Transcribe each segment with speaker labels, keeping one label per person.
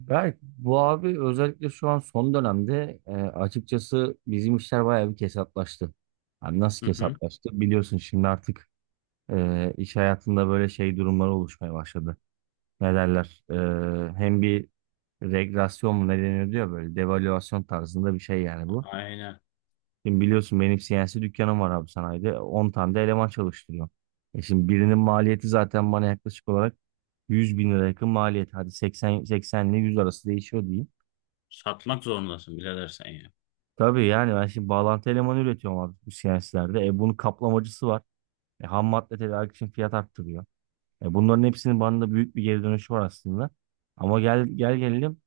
Speaker 1: Berk, bu abi özellikle şu an son dönemde açıkçası bizim işler bayağı bir kesatlaştı. Hani nasıl
Speaker 2: Hı hı.
Speaker 1: kesatlaştı? Biliyorsun şimdi artık iş hayatında böyle şey durumları oluşmaya başladı. Ne derler? Hem bir regresyon mu ne deniyor diyor böyle devalüasyon tarzında bir şey yani bu.
Speaker 2: Aynen.
Speaker 1: Şimdi biliyorsun benim CNC dükkanım var abi sanayide. 10 tane de eleman çalıştırıyor. Şimdi birinin maliyeti zaten bana yaklaşık olarak 100.000 lira yakın maliyet. Hadi 80 80 ile 100 arası değişiyor diyeyim.
Speaker 2: Satmak zorundasın birader sen ya.
Speaker 1: Tabii yani ben şimdi bağlantı elemanı üretiyorum abi bu CNC'lerde. Bunun kaplamacısı var. Ham madde tedarik için fiyat arttırıyor. Bunların hepsinin bana da büyük bir geri dönüşü var aslında. Ama gelelim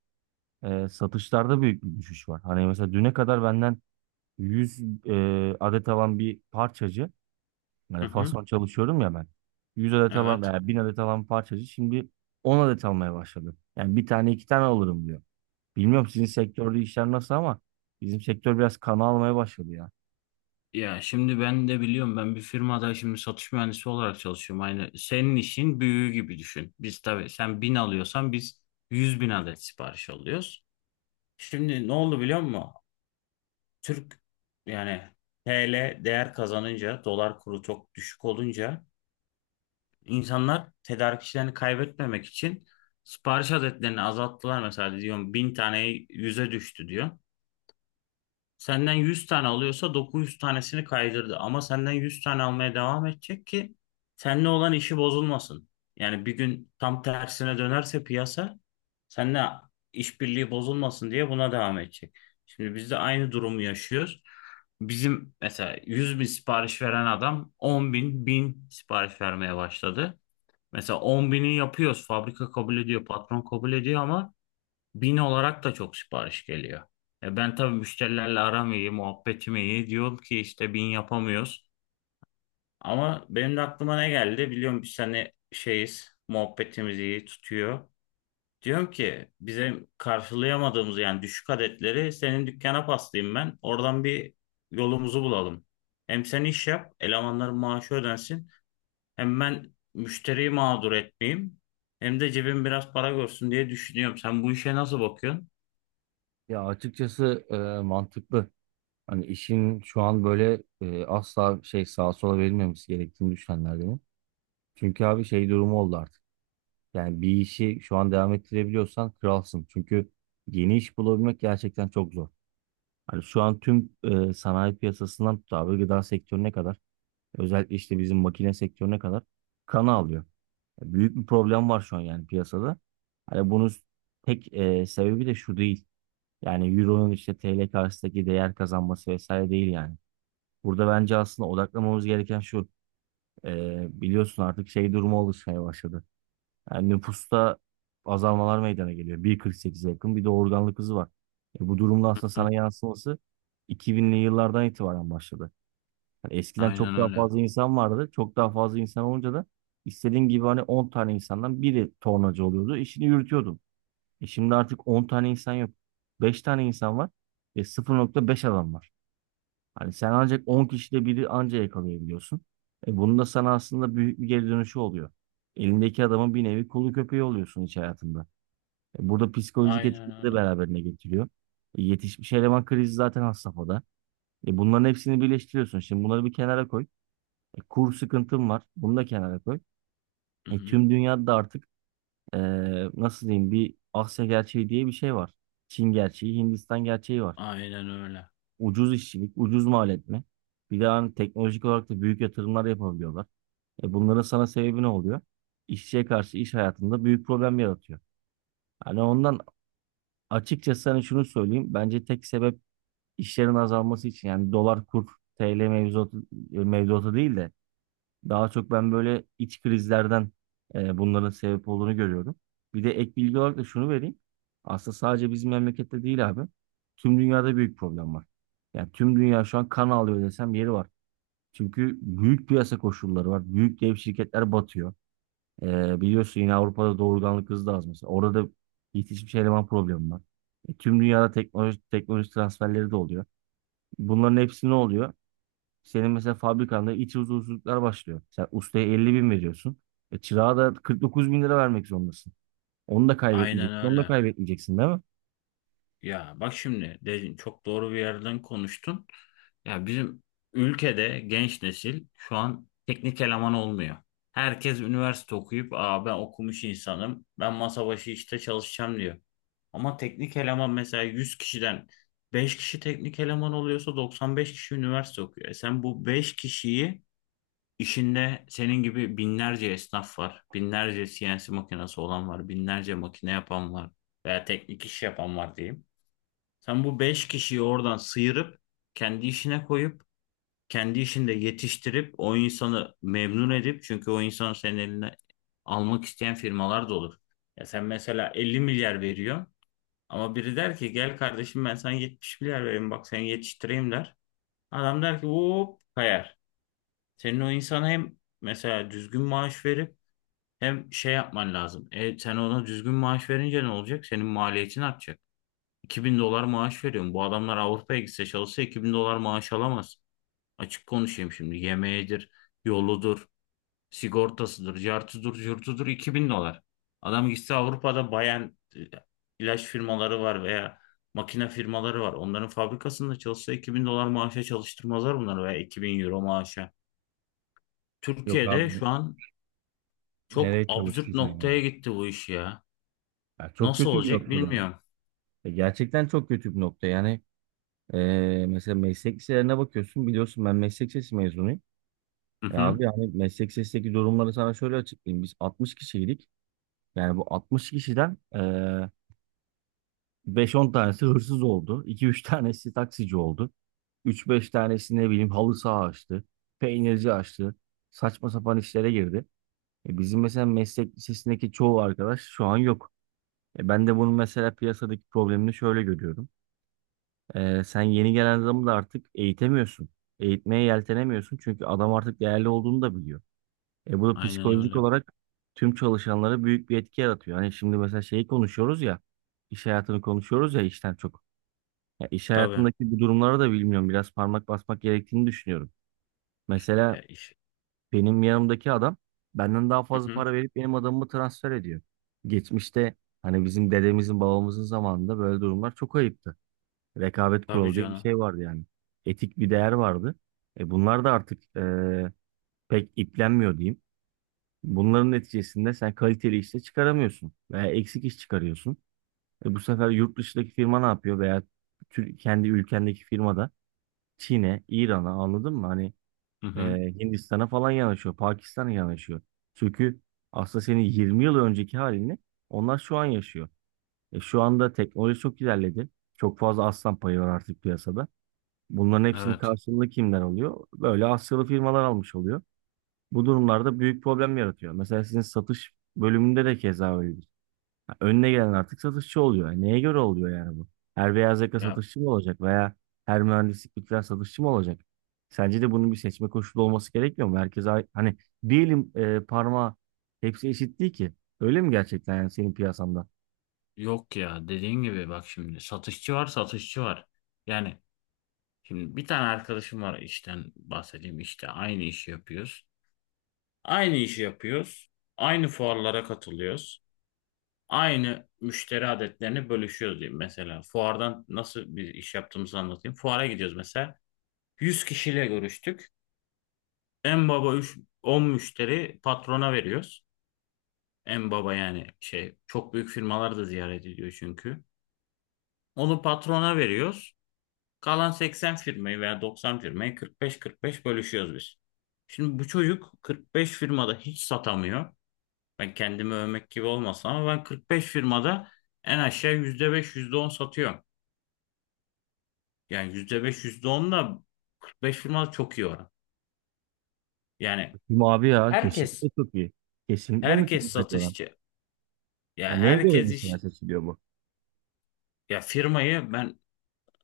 Speaker 1: satışlarda büyük bir düşüş var. Hani mesela düne kadar benden 100 adet alan bir parçacı, yani
Speaker 2: Hı hı.
Speaker 1: fason çalışıyorum ya ben. 100 adet alan
Speaker 2: Evet.
Speaker 1: veya 1000 adet alan parçacı şimdi 10 adet almaya başladı. Yani bir tane iki tane alırım diyor. Bilmiyorum sizin sektörde işler nasıl ama bizim sektör biraz kana almaya başladı ya.
Speaker 2: Ya şimdi ben de biliyorum, ben bir firmada şimdi satış mühendisi olarak çalışıyorum. Aynı senin işin büyüğü gibi düşün. Biz tabii sen bin alıyorsan biz 100.000 adet sipariş alıyoruz. Şimdi ne oldu biliyor musun? Türk, yani TL değer kazanınca, dolar kuru çok düşük olunca insanlar tedarikçilerini kaybetmemek için sipariş adetlerini azalttılar. Mesela diyorum, 1.000 tane 100'e düştü diyor. Senden 100 tane alıyorsa 900 tanesini kaydırdı. Ama senden 100 tane almaya devam edecek ki seninle olan işi bozulmasın. Yani bir gün tam tersine dönerse piyasa, seninle işbirliği bozulmasın diye buna devam edecek. Şimdi biz de aynı durumu yaşıyoruz. Bizim mesela 100.000 sipariş veren adam 10.000, 1.000 sipariş vermeye başladı. Mesela 10.000'i yapıyoruz. Fabrika kabul ediyor, patron kabul ediyor, ama 1.000 olarak da çok sipariş geliyor. E, ben tabii müşterilerle aram iyi, muhabbetim iyi. Diyorum ki işte 1.000 yapamıyoruz. Ama benim de aklıma ne geldi? Biliyorum biz hani şeyiz, muhabbetimiz iyi tutuyor. Diyorum ki bize, karşılayamadığımız yani düşük adetleri senin dükkana paslayayım ben. Oradan bir yolumuzu bulalım. Hem sen iş yap, elemanların maaşı ödensin. Hem ben müşteriyi mağdur etmeyeyim. Hem de cebim biraz para görsün diye düşünüyorum. Sen bu işe nasıl bakıyorsun?
Speaker 1: Ya açıkçası mantıklı. Hani işin şu an böyle asla şey sağa sola verilmemesi gerektiğini düşünenlerdenim. Çünkü abi şey durumu oldu artık. Yani bir işi şu an devam ettirebiliyorsan kralsın. Çünkü yeni iş bulabilmek gerçekten çok zor. Hani şu an tüm sanayi piyasasından tut abi gıda sektörüne kadar özellikle işte bizim makine sektörüne kadar kan alıyor. Büyük bir problem var şu an yani piyasada. Hani bunun tek sebebi de şu değil. Yani Euro'nun işte TL karşısındaki değer kazanması vesaire değil yani. Burada bence aslında odaklamamız gereken şu. Biliyorsun artık şey durumu oluşmaya başladı. Yani nüfusta azalmalar meydana geliyor. 1,48'e yakın bir de organlık hızı var. Bu durumda aslında sana yansıması 2000'li yıllardan itibaren başladı. Yani eskiden
Speaker 2: Aynen
Speaker 1: çok daha
Speaker 2: öyle.
Speaker 1: fazla insan vardı. Çok daha fazla insan olunca da istediğin gibi hani 10 tane insandan biri tornacı oluyordu. İşini yürütüyordu. Şimdi artık 10 tane insan yok. Beş tane insan var ve 0,5 adam var. Hani sen ancak 10 kişide biri anca yakalayabiliyorsun. Bunun da sana aslında büyük bir geri dönüşü oluyor. Elindeki adamın bir nevi kolu köpeği oluyorsun iş hayatında. Burada psikolojik
Speaker 2: Aynen
Speaker 1: etkileri de
Speaker 2: öyle.
Speaker 1: beraberine getiriyor. Yetişmiş eleman krizi zaten has safhada. Bunların hepsini birleştiriyorsun. Şimdi bunları bir kenara koy. Kur sıkıntın var. Bunu da kenara koy.
Speaker 2: Hı
Speaker 1: E
Speaker 2: hı.
Speaker 1: tüm dünyada da artık e, nasıl diyeyim bir Asya gerçeği diye bir şey var. Çin gerçeği, Hindistan gerçeği var.
Speaker 2: Aynen öyle.
Speaker 1: Ucuz işçilik, ucuz mal etme. Bir de hani teknolojik olarak da büyük yatırımlar yapabiliyorlar. Bunların sana sebebi ne oluyor? İşçiye karşı iş hayatında büyük problem yaratıyor. Hani ondan açıkçası sana şunu söyleyeyim. Bence tek sebep işlerin azalması için yani dolar kur TL mevzuatı, mevzuatı değil de daha çok ben böyle iç krizlerden bunların sebep olduğunu görüyorum. Bir de ek bilgi olarak da şunu vereyim. Aslında sadece bizim memlekette değil abi. Tüm dünyada büyük problem var. Yani tüm dünya şu an kan ağlıyor desem yeri var. Çünkü büyük piyasa koşulları var. Büyük dev şirketler batıyor. Biliyorsun yine Avrupa'da doğurganlık hızı da az mesela. Orada da yetişmiş eleman problemi var. Tüm dünyada teknoloji, teknoloji transferleri de oluyor. Bunların hepsi ne oluyor? Senin mesela fabrikanda iç huzursuzluklar başlıyor. Sen ustaya 50 bin veriyorsun. Çırağa da 49 bin lira vermek zorundasın. Onu da
Speaker 2: Aynen
Speaker 1: kaybetmeyeceksin. Onu da
Speaker 2: öyle.
Speaker 1: kaybetmeyeceksin değil mi?
Speaker 2: Ya bak, şimdi dedin, çok doğru bir yerden konuştun. Ya bizim ülkede genç nesil şu an teknik eleman olmuyor. Herkes üniversite okuyup, aa, ben okumuş insanım, ben masa başı işte çalışacağım diyor. Ama teknik eleman, mesela 100 kişiden 5 kişi teknik eleman oluyorsa 95 kişi üniversite okuyor. E sen bu 5 kişiyi, İşinde senin gibi binlerce esnaf var. Binlerce CNC makinesi olan var. Binlerce makine yapan var. Veya teknik iş yapan var diyeyim. Sen bu beş kişiyi oradan sıyırıp kendi işine koyup kendi işinde yetiştirip o insanı memnun edip, çünkü o insanı senin eline almak isteyen firmalar da olur. Ya sen mesela 50 milyar veriyorsun ama biri der ki gel kardeşim ben sana 70 milyar vereyim, bak seni yetiştireyim der. Adam der ki hop, kayar. Senin o insana hem mesela düzgün maaş verip hem şey yapman lazım. E, sen ona düzgün maaş verince ne olacak? Senin maliyetin artacak. 2.000 dolar maaş veriyorum. Bu adamlar Avrupa'ya gitse çalışsa 2.000 dolar maaş alamaz. Açık konuşayım şimdi. Yemeğidir, yoludur, sigortasıdır, cartıdır, curtudur, 2.000 dolar. Adam gitse Avrupa'da bayan ilaç firmaları var veya makine firmaları var. Onların fabrikasında çalışsa 2000 dolar maaşa çalıştırmazlar bunları, veya 2.000 euro maaşa.
Speaker 1: Yok abi
Speaker 2: Türkiye'de şu an çok
Speaker 1: nereye
Speaker 2: absürt
Speaker 1: çalıştıracaksın
Speaker 2: noktaya
Speaker 1: yani?
Speaker 2: gitti bu iş ya.
Speaker 1: Ya çok
Speaker 2: Nasıl
Speaker 1: kötü bir
Speaker 2: olacak
Speaker 1: noktada.
Speaker 2: bilmiyorum.
Speaker 1: Gerçekten çok kötü bir nokta. Yani e, mesela meslek liselerine bakıyorsun. Biliyorsun ben meslek lisesi mezunuyum.
Speaker 2: Hı
Speaker 1: E
Speaker 2: hı.
Speaker 1: abi yani meslek lisesindeki durumları sana şöyle açıklayayım. Biz 60 kişiydik. Yani bu 60 kişiden beş on tanesi hırsız oldu. İki üç tanesi taksici oldu. Üç beş tanesi ne bileyim halı saha açtı. Peynirci açtı. Saçma sapan işlere girdi. Bizim mesela meslek lisesindeki çoğu arkadaş şu an yok. Ben de bunun mesela piyasadaki problemini şöyle görüyorum. Sen yeni gelen adamı da artık eğitemiyorsun. Eğitmeye yeltenemiyorsun çünkü adam artık değerli olduğunu da biliyor. Bu da
Speaker 2: Aynen
Speaker 1: psikolojik
Speaker 2: öyle.
Speaker 1: olarak tüm çalışanlara büyük bir etki yaratıyor. Hani şimdi mesela şeyi konuşuyoruz ya, iş hayatını konuşuyoruz ya işten çok. Ya iş
Speaker 2: Tabii.
Speaker 1: hayatındaki bu durumları da bilmiyorum. Biraz parmak basmak gerektiğini düşünüyorum. Mesela
Speaker 2: Ya iş.
Speaker 1: benim yanımdaki adam benden daha
Speaker 2: Hı
Speaker 1: fazla
Speaker 2: hı.
Speaker 1: para verip benim adamımı transfer ediyor. Geçmişte hani bizim dedemizin babamızın zamanında böyle durumlar çok ayıptı. Rekabet
Speaker 2: Tabii
Speaker 1: kuralı diye bir
Speaker 2: canım.
Speaker 1: şey vardı yani. Etik bir değer vardı. Bunlar da artık pek iplenmiyor diyeyim. Bunların neticesinde sen kaliteli işte çıkaramıyorsun veya eksik iş çıkarıyorsun. Bu sefer yurt dışındaki firma ne yapıyor veya kendi ülkendeki firmada Çin'e, İran'a anladın mı? Hani
Speaker 2: Hı
Speaker 1: e,
Speaker 2: hı.
Speaker 1: Hindistan'a falan yanaşıyor, Pakistan'a yanaşıyor. Çünkü aslında senin 20 yıl önceki halini onlar şu an yaşıyor. Şu anda teknoloji çok ilerledi. Çok fazla aslan payı var artık piyasada. Bunların hepsini
Speaker 2: Evet.
Speaker 1: karşılığında kimler alıyor? Böyle Asyalı firmalar almış oluyor. Bu durumlarda büyük problem yaratıyor. Mesela sizin satış bölümünde de keza öyle önüne gelen artık satışçı oluyor. Yani neye göre oluyor yani bu? Her beyaz yaka
Speaker 2: Ya
Speaker 1: satışçı mı olacak veya her mühendislik bitiren satışçı mı olacak? Sence de bunun bir seçme koşulu olması gerekmiyor mu? Herkese hani bir elin parmağı hepsi eşit değil ki. Öyle mi gerçekten yani senin piyasanda?
Speaker 2: yok ya, dediğin gibi, bak şimdi satışçı var, satışçı var. Yani şimdi bir tane arkadaşım var, işten bahsedeyim, işte aynı işi yapıyoruz. Aynı işi yapıyoruz. Aynı fuarlara katılıyoruz. Aynı müşteri adetlerini bölüşüyoruz diyeyim mesela. Fuardan nasıl bir iş yaptığımızı anlatayım. Fuara gidiyoruz mesela. 100 kişiyle görüştük. En baba 3, 10 müşteri patrona veriyoruz. En baba yani şey, çok büyük firmalar da ziyaret ediyor çünkü. Onu patrona veriyoruz. Kalan 80 firmayı veya 90 firmayı 45-45 bölüşüyoruz biz. Şimdi bu çocuk 45 firmada hiç satamıyor. Ben kendimi övmek gibi olmasın ama ben 45 firmada en aşağı %5 %10 satıyorum. Yani %5 %10 da 45 firmada çok iyi oran. Yani
Speaker 1: Kim abi ya kesinlikle
Speaker 2: herkes
Speaker 1: çok iyi. Kesinlikle
Speaker 2: Herkes
Speaker 1: mükemmel bir oran.
Speaker 2: satışçı. Ya
Speaker 1: Yani neye göre
Speaker 2: herkes
Speaker 1: mesela
Speaker 2: iş,
Speaker 1: seçiliyor bu?
Speaker 2: ya firmayı ben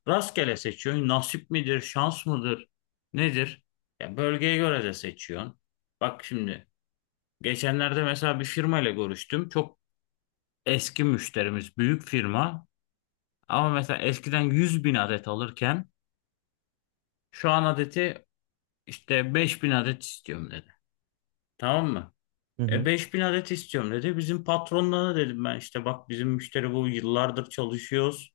Speaker 2: rastgele seçiyorum. Nasip midir, şans mıdır, nedir? Ya bölgeye göre de seçiyorsun. Bak şimdi geçenlerde mesela bir firma ile görüştüm. Çok eski müşterimiz, büyük firma. Ama mesela eskiden 100.000 adet alırken şu an adeti işte 5.000 adet istiyorum dedi. Tamam mı?
Speaker 1: Hı
Speaker 2: E
Speaker 1: hı.
Speaker 2: 5.000 adet istiyorum dedi. Bizim patronlarına dedim, ben işte bak bizim müşteri bu, yıllardır çalışıyoruz,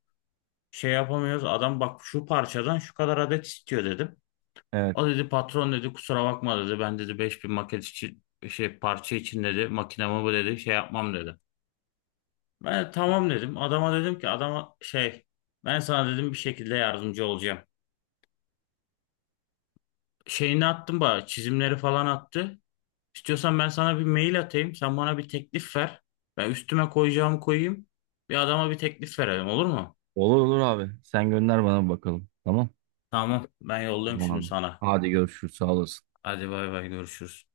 Speaker 2: şey yapamıyoruz. Adam bak şu parçadan şu kadar adet istiyor dedim.
Speaker 1: Evet.
Speaker 2: O dedi, patron dedi, kusura bakma dedi. Ben dedi 5.000 maket için, şey parça için dedi makinamı bu dedi şey yapmam dedi. Ben de tamam dedim. Adama dedim ki, adama şey, ben sana dedim bir şekilde yardımcı olacağım. Şeyini attım, bana çizimleri falan attı. İstiyorsan ben sana bir mail atayım. Sen bana bir teklif ver. Ben üstüme koyacağımı koyayım. Bir adama bir teklif verelim, olur mu?
Speaker 1: Olur olur abi. Sen gönder bana bakalım. Tamam.
Speaker 2: Tamam ben yolluyorum
Speaker 1: Tamam
Speaker 2: şimdi
Speaker 1: abi.
Speaker 2: sana.
Speaker 1: Hadi görüşürüz. Sağ olasın.
Speaker 2: Hadi bay bay, görüşürüz.